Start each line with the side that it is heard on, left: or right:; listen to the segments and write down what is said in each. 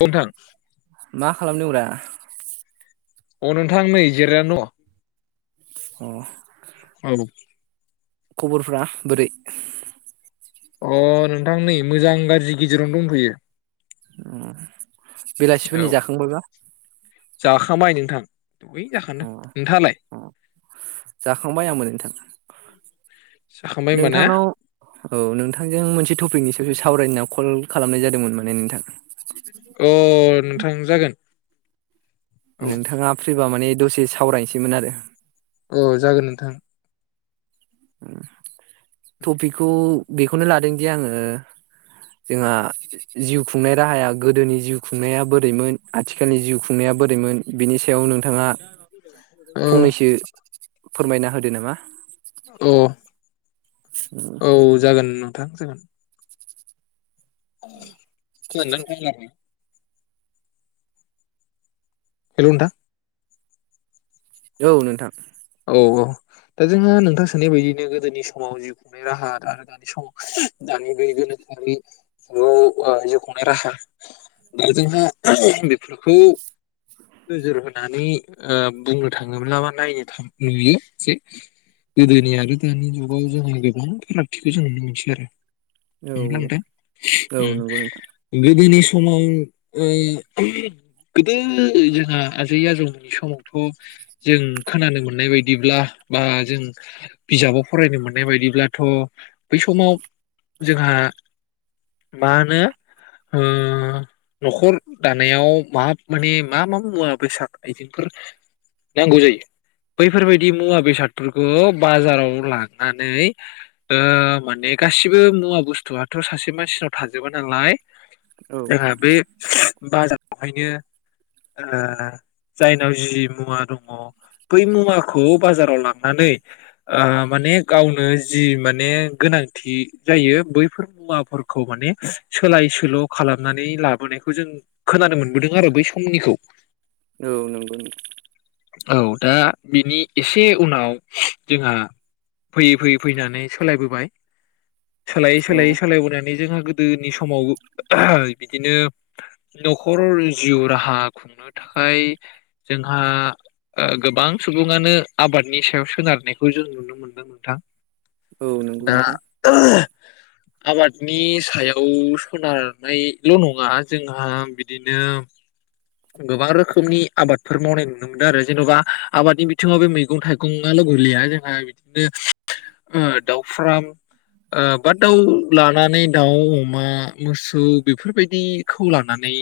left: औ नोंथां
right: मा खालामदों ब्रा
left: अ नोंथां नै जिरायना दङ
right: अ
left: दङ।
right: खबरफ्रा बोरै
left: अ नोंथां नै मोजां गाज्रि गेजेरावनो दंथयो
right: अ
left: औ
right: बेलासिफोरनि जाखांबा
left: जाखांबाय नोंथां दै
right: अ
left: जाखांदों नोंथाङालाय
right: जाखांबाय आंबो नोंथां
left: जाखांबाय होमबा ना
right: नोंथांनाव औ नोंथांजों मोनसे टपिकनि सायाव बे सावरायनो होनना कल खालामनाय जादोंमोन माने नोंथां
left: अ नोंथां जागोन औ
right: नोंथाङा फ्रिबा माने दसे सावरायनोसैमोन आरो
left: औ जागोन नोंथां
right: टपिकखौ बेखौनो लादोंदिे आङो जोंहा जिउ खुंनाय राहाया गोदोनि जिउ खुंनाया बोरैमोन आथिखालनि जिउ खुंनाया बोरैमोन बिनि सायाव नोंथाङा फंनैसो
left: औ
right: फोरमायना होदो नामा
left: अ औ जागोन नोंथां जोङो खोनानदोंनाथां हेल'नथां
right: औ नोंथां
left: औ औ दा जोंहा नोंथां सोननाय बायदिनो गोदोनि समाव जिउ खुंनाय राहा आरो दानि समाव दानि गय गोनोखोआरिआव जिउ खुंनाय राहा दा जोंहा बेफोरखौ नोजोर होनानै अ बुंनो थाङोब्ला बा नायनो थाङो नुयो जे गोदोनि आरो दानि जुगाव जोङो गोबां फारागथिखौ जों नुनो मोनसै आरो
right: औ
left: नंगौना नोंथां
right: औ औ
left: ओम
right: नंगौ नोंथां
left: गोदोनि समाव ओ गोदो जोंहा आजै आजौमोननि समावथ' जों खोनानो मोन मोननाय बायदिब्ला बा जों बिजाबाव फरायनो मोननाय बायदिब्लाथ' बै समाव जोंहा मा होनो न'खर अ दानायाव म माने मा मा मुवा बेसाद आइजेंफोर नांगौ जायो बैफोरबायाददि मुवा बेसादफोरखौ बाजाराव लांनानै आ माने गासिबो मुवा बुस्थुआथ' सासे मानसिनाव थाजोबा नालाय
right: औ
left: रा बे बाजार बेहायनो आ जायनाव जि मुवा दं अ बै मुवाखौ बाजाराव लांनानै आ माने गावनो जि माने गोनांथि जायो बैफोर मुवाफोरखौ माने सोलाय सोल' खालामनानै लाबोनायखौ जों खोनानो मोनबोदोंमोन आरो बै समनिखौ
right: औ नंगौगौ
left: औ दा बिनि एसे उनाव जोंहा फैयै फैयै फैनानै सोलायबोबाय। सोलायै
right: औ
left: सोलायै सोलायबोनानै जोंहा गोदोनि समाव बिदिनो न'खर जिउ राहा खुंनो थाखाय जोंहा ओ गोबां सुबुङानो आबादनि सायाव सोनारनायखौ जों नुनो मोनदों नोंथां
right: औ नंगौ
left: दा
right: नोंथां
left: आबादनि सायाव सोनारनायल' नङा जोंहा बिदिनो गोबां रोखोमनि आबादफोर मावनाय नुनो मोनदों आरो जेन'बा आबादनि बिथिङाव बे मैगं थाइगंआल' गोलैया जोंहा बिदिनो ओ दाउ फ्राम ओ बा दाउ लानानै दाउम अमा मोसौ बेफोरबायदिखौ लानानै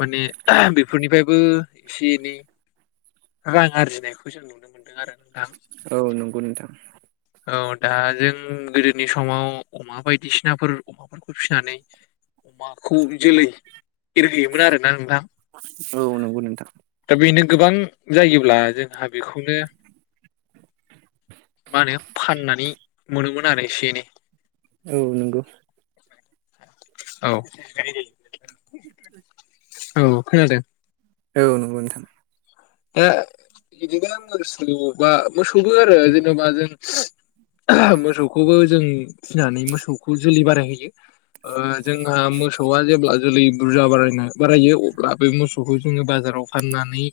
left: माने बेफोरनिफ्रायबो एसे एनै रां आरजिनायखौ जों नुनो मोनदों आरो नोंथां
right: औ नंगौ नोंथां
left: औ दा जों गोदोनि समाव अमा बायदिसिनाफोर अमाफोरखौ फिसिनानै अमाखौ जोलै एरहोयोमोन आरोना नोंथां।
right: औ नंगौ नोंथां
left: दा बेनो गोबां जायोब्ला जोंहा बेखौनो मा होनो फाननानै मोनोमोन आरो एसे एनै
right: औ नंगौ
left: औ औ खोनादों
right: औ नंगौ नोंथां
left: दा बिदिबा मोसौबा मोसौबो आरो जेनेबा जों मोसौखौबो जों फिनानै मोसौखौ जोलै बारायहैयो ओ जोंहा मोसौआ जेब्ला जोलै बुरजा बारायना बारायो अब्ला बे मोसौखौ जोङो बाजाराव फाननानै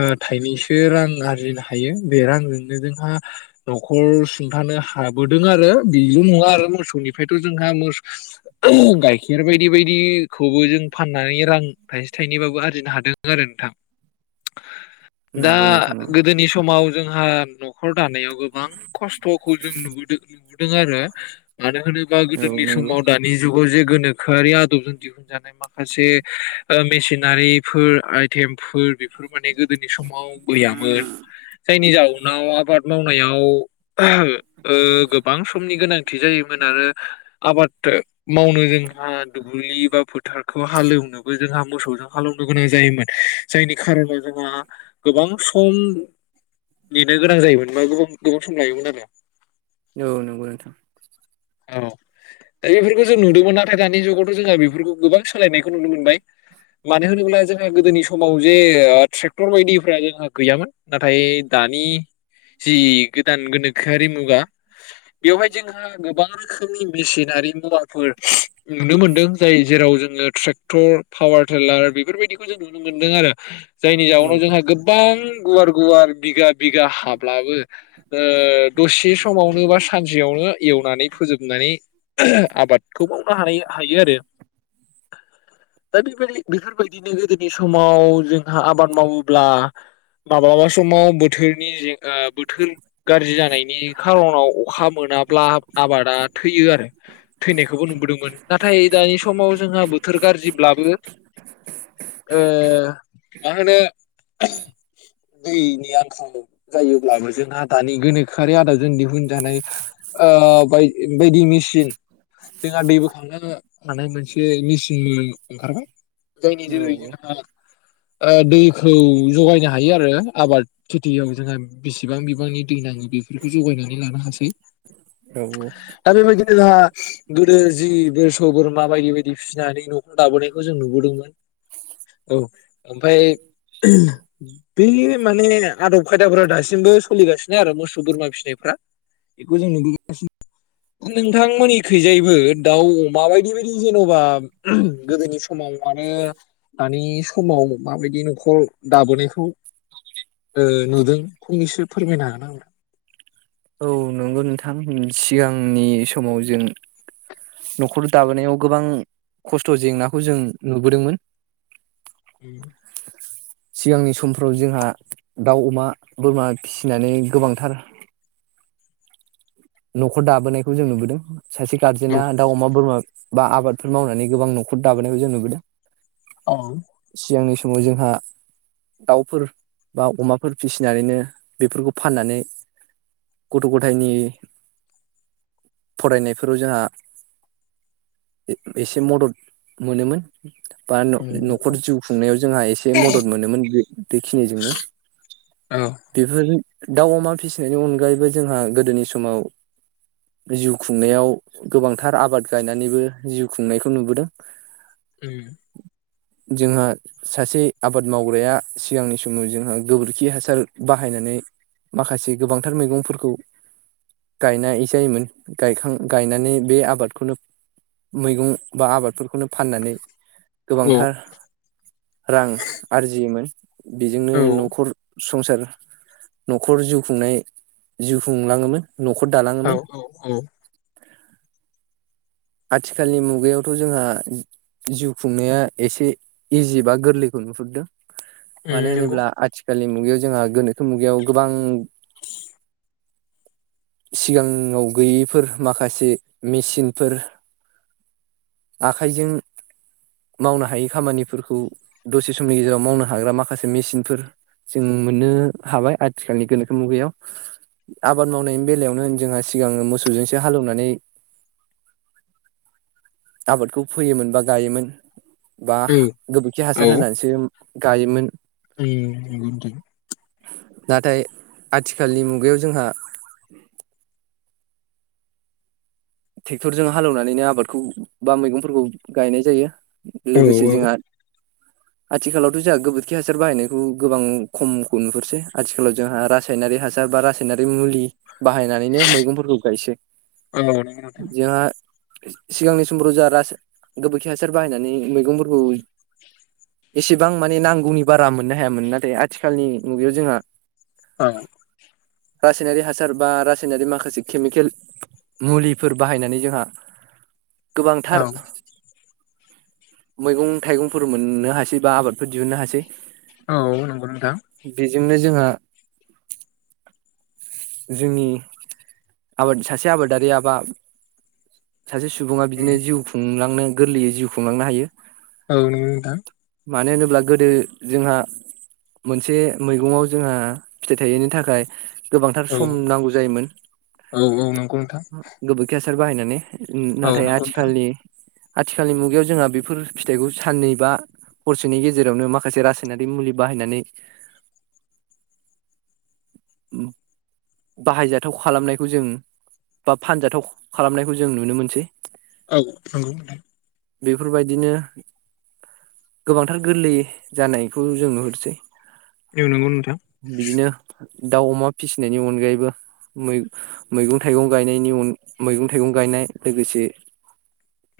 left: ओ थाइनैसो रां आरजिनो हायो बे रांजोंनो जोंहा न'खर सुंथानो हाबोदों आरो बेल' नङा आरो मोसौनिफ्रायथ' जोंहा गाइखेर बायदि बायदिखौबो जों फाननानै रां थाइसे थाइनैबाबो आरजिनो हादों आरो नोंथां दा
right: नंगौ नोंथां औ
left: गोदोनि समाव जोंहा न'खर दानायाव गोबां खस्थ'खौ जों नुदों नुबोदों आरो मानो होनोबा
right: औ
left: गोदोनि
right: नंगौ
left: समाव दानि जुगाव जे गोनोखोआरि आदबजों दिहुनजानाय माखासे ओ मेसिनारिफोर आइटेमफोर बेफोर माने गोदोनि समाव गैयामोन जायनि जाउनाव आबाद मावनायाव ओ गोबां समनि गोनांथि जायोमोन आरो आबाद मावनो जोंहा दुब्लि बा फोथारखौ हालेवनोबो जोंहा मोसौजों हालेवनो गोनां जायोमोन जायनि खारनाव जोंहा गोबां सम नेनो गोनां जायोमोन बा गोबां सम लायोमोन आरो
right: औ नंगौ नोंथां
left: औ दा बेफोरखौ जों नुदोंमोन नाथाय दानि जुगावथ' जोंहा बेफोरखौ गोबां सोलायनायखौ नुनो मोनबाय मानो होनोब्ला जोंहा गोदोनि समाव जे ट्रेक्टर बायदिफ जोंहा गैयामोन नाथाय दानि जि गोदान गोनोखोआरि मुगा बेवहाय जोंहा गोबां रोखोमनि मेसिनारि मुवाफोर नुनो मोनदों जाय जेराव जोङो ट्रेक्टर पावार टिलार बेफोरबायदिखौ जों नुनो मोनदों आरो जायनि
right: औ
left: जाउनाव जोंहा गो गोबां गुवार गुवार बिगा बिगा हाब्लाबो ओ दसे समावनो बा सानसेयावनो एवनानै फोजोबनानै आबादखौ मावनो हानाय हायो आरो दा बे बेफोरबायदिनो गोदोनि समाव जोंहा आबाद मावोब्ला माब्लाबा समाव बोथोरनि जेंना बोथोर गाज्रि जानायनि खार'नाव अखा मोना ब्ला आबादा थैयो आरो थैनायखौबो नुबोदोंमोन नाथाय दानि समाव जोंहा बोथोर गाज्रिब्लाबो ओ मा होनो दैनि आंखाल जायोब्लाबो जोंहा दानि गोनोखोआरि आदबजों दिहुन जानाय ओ बाय बायदि मेसिन जोंहा दै बोखांनो हानाय मोनसे मेसिन ओंखारबाय जायनि जोहै
right: औ
left: जोंहा ओ दैखौ जगायनो हायो आरो आबाद खेथियाव जोंहा बेसेबां बिबांनि दै नांगौ बेफोरखौ जगायनानै लानो हासै
right: औ
left: दा बेबायदिनो जोंहा गोदो जि मोसौ बोरमा बायदि बायदि फिसिनानै न'खर दाबोनायखौ जों नुबोदोंमोन औ ओमफ्राय बे माने आदब खायदाफोरा दासिमबो सोलिगासिनो आरो मोसौ बोरमा फिसिनायफ्रा बेखौ जों नुबोगासिनो दङ नोंथांमोननि खैजायबो दाउ माबायदि बायदि जेन'बा गोदोनि समाव आरो दानि समाव माबायदि न'खर दाबोनायखौ ओ नुदोंफंनैसो फोरमायनो हानांगोन
right: औ नंगौ नोंथां सिगांनि समाव जों न'खर दाबोनायाव गोबां खस्थ' जेंनाखौ जों नुबोदोंमोन।
left: उम
right: सिगांनि समफ्राव जोंहा दाउ अमा बोरमा फिसिनानै गोबांथार न'खर दाबोनायखौ जों नुबोदों सासे
left: औ
right: गारजेना दा अमा बोरमा बा आबादफोर मावनानै गोबां न'खर दाबोनायखौ जों नुबोदों
left: औ
right: सिगांनि समाव जोंहा दाउफोर बा अमाफोर फिसिनानैनो बेफोरखौ फाननानै गथ' गथायनि फरायनायफोराव जोंहा एसे मदद मोनोमोन बा
left: उम
right: न'खर
left: नंगौ
right: जिउ खुंनायाव जोंहा एसे मदद मोनोमोन बे बेखिनिजोंनो
left: औ
right: बेफोर दाउ अमा फिसिनायनि अनगायैबो जोंहा गोदोनि समाव जिउ खुंनायाव गोबांथार आबाद गायनानैबो जिउ खुंनायखौ नुबोदों
left: उम
right: जोंहा सासे आबाद मावग्राया सिगांनि समाव जोंहा गोबोरखि हासार बाहायनानै माखासे गोबांथार मैगंफोरखौ गायनाय जायोमोन गायखां गायनानै बे आबादखौनो मैगं बा आबादफोरखौनो फाननानै
left: औ
right: गोबांथार रां आरजियोमोन बेजोंनो
left: औ
right: न'खर संसार न'खर जिउ खुंनाय जिउ खुंलाङोमोन न'खर
left: औ
right: दालाङोमोन
left: औ औ
right: आथिखालनि मुगायावथ' जोंहा जिउ खुंनाया एसे इजि बा गोरलैखौ नुहुरदों
left: उम
right: मानो
left: नंगौ
right: होनोब्ला आथि आथिखालनि मुगायाव जोंहा गोनोखो मुगायाव गोबां सिगाङाव गैयैफोर माखासे मेचिनफोर आखाइजों मावनो हायि खामानिफोरखौ दसे समनि गेजेराव मावनो हाग्रा माखासे मेसिनफोर जों मोननो हाबाय आथिखालनि गोनोखो मुगायाव आबाद मावनायनि बेलायावनो जोंहा सिगाङो मोसौजोंसो हालेवनानै आबादखौ फोयोमोन बा गायोमोन बा गोबोरखि
left: औ
right: हासार होनानैसो गायोमोन
left: [unintelligible]
right: नाथाय आथिखालनि मुगायाव जोंहा ट्रेक्टरजों हालेवनानैनो आबादखौ बा मैगंफोरखौ गायनाय जायो
left: औ
right: लोगोसे
left: औ
right: जोंहा आथिखालावथ' जोंहा गोबोरखि हासार बाहायनायखौ गोबां खमखौ नुहुरसै आथिखालाव जोंहा रासायनारि हासार बा रासायनारि मुलि बाहायनानैनो मैगंफोरखौ गायसै
left: औ नंगौ नोंथां
right: जोंहा सिगांनि समफ्राव जोंहा रास गोबोरखि हासार बाहायनानै मैगंफोरखौ एसेबां माने नांगौनि बारा मोननो हायामोन नाथाय आथिखालनि मुगायाव जोंहा
left: औ
right: रासायनारि हासार बा रासायनारि माखासे केमिकेल मुलि फोर बाहायनानै जोंहा गोबांथार
left: औ
right: मैगं थाइगंफोर मोननो हासै बा आबादफोर दिहुननो हासै।
left: औ नंगौ नोंथां
right: बेजोंनो जोंहा जोंनि आबाद सासे आबादारिआबा सासे सुबुङा
left: उम
right: बिदिनो जिउ खुंलांदों। गोरलैयै जिउ खुंलांनो हायो
left: औ नोंगौ नोंथां
right: मानो होनोब्ला गोदो जोंहा मोनसे मैगंङाव जोंहा फिथाइ थायैनि थाखाय गोबांथार
left: औ
right: सम नांगौ जायोमोन।
left: औ नंगौ नोंथां औ नंगौ नोंथां
right: दुखया सार बाहायना नै नाथाय आथिखालनि आथिखालनि मुगायाव जोंहा बेफोर फिथाइखौ सानै बा हरसेनि गेजेरावनो माखासे रासायनारि मुलि बाहायनानै बाहायजाथाव खालामनायखौ जों बा फानजाथाव खालामनायखौ जों नुनो मोनसै।
left: औ नंगौ
right: बेफोरबायदिनो गोबांथार गोरलै जानायखौ जों नुहुरसै
left: एनंगौ नोंथां
right: बिदिनो दाउ अमा फिसिनायनि अनगायैबो मैगं थाइगं गायनाय न मैगं थाइगं गायनाय लोगोसे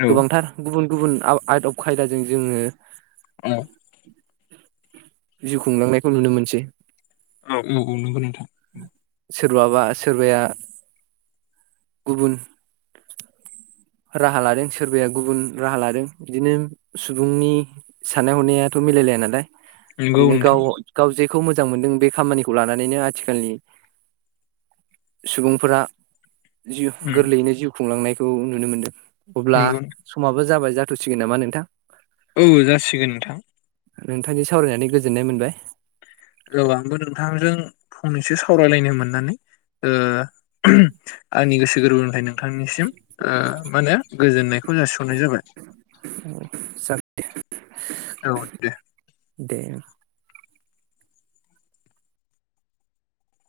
left: औ
right: गोबांथार गुबुन गुबुन आइट अफ खायदाजों जोङो
left: औ
right: जिउ खुंलांनायखौ नुनो मोनसै
left: औ औ औ नंगौ नोंथांं औ
right: सोरबाबा सोरबाया गुबुन राहा लादों सोरबाया गुबुन राहा लादों बिदिनो सुबुंनि साननाय हनायाथ' मिलायलाया नालाय
left: नंगौ
right: बिदिनो गाव
left: नोंथां
right: गाव जे खौ मोजां मोन्दों बे खामानिखौ लानानैनो आथिखालनि सुबुंफोरा जिउ
left: उम
right: गोरलैयैनो जिउ खुंलांनायखौ नुनो मोन्दों। अब्ला
left: नंगौ
right: समाबो जाबाय। जाथ'सिगोन नामा नोंथां
left: औ जासिगोन नोंथां
right: नोंथांजों सावरायनानै गोजोननाय मोनबाय।
left: औ आंबो नोंथांजों फंनैसो स सावरायलायनो मोननानै आंनि गोस गोरबोनिफाय नों थांनिसिम ओ माने गोजोननायख [unintelligible] हरनाय जाबाय।
right: [inaudible]
left: औ दे।
right: दे ओं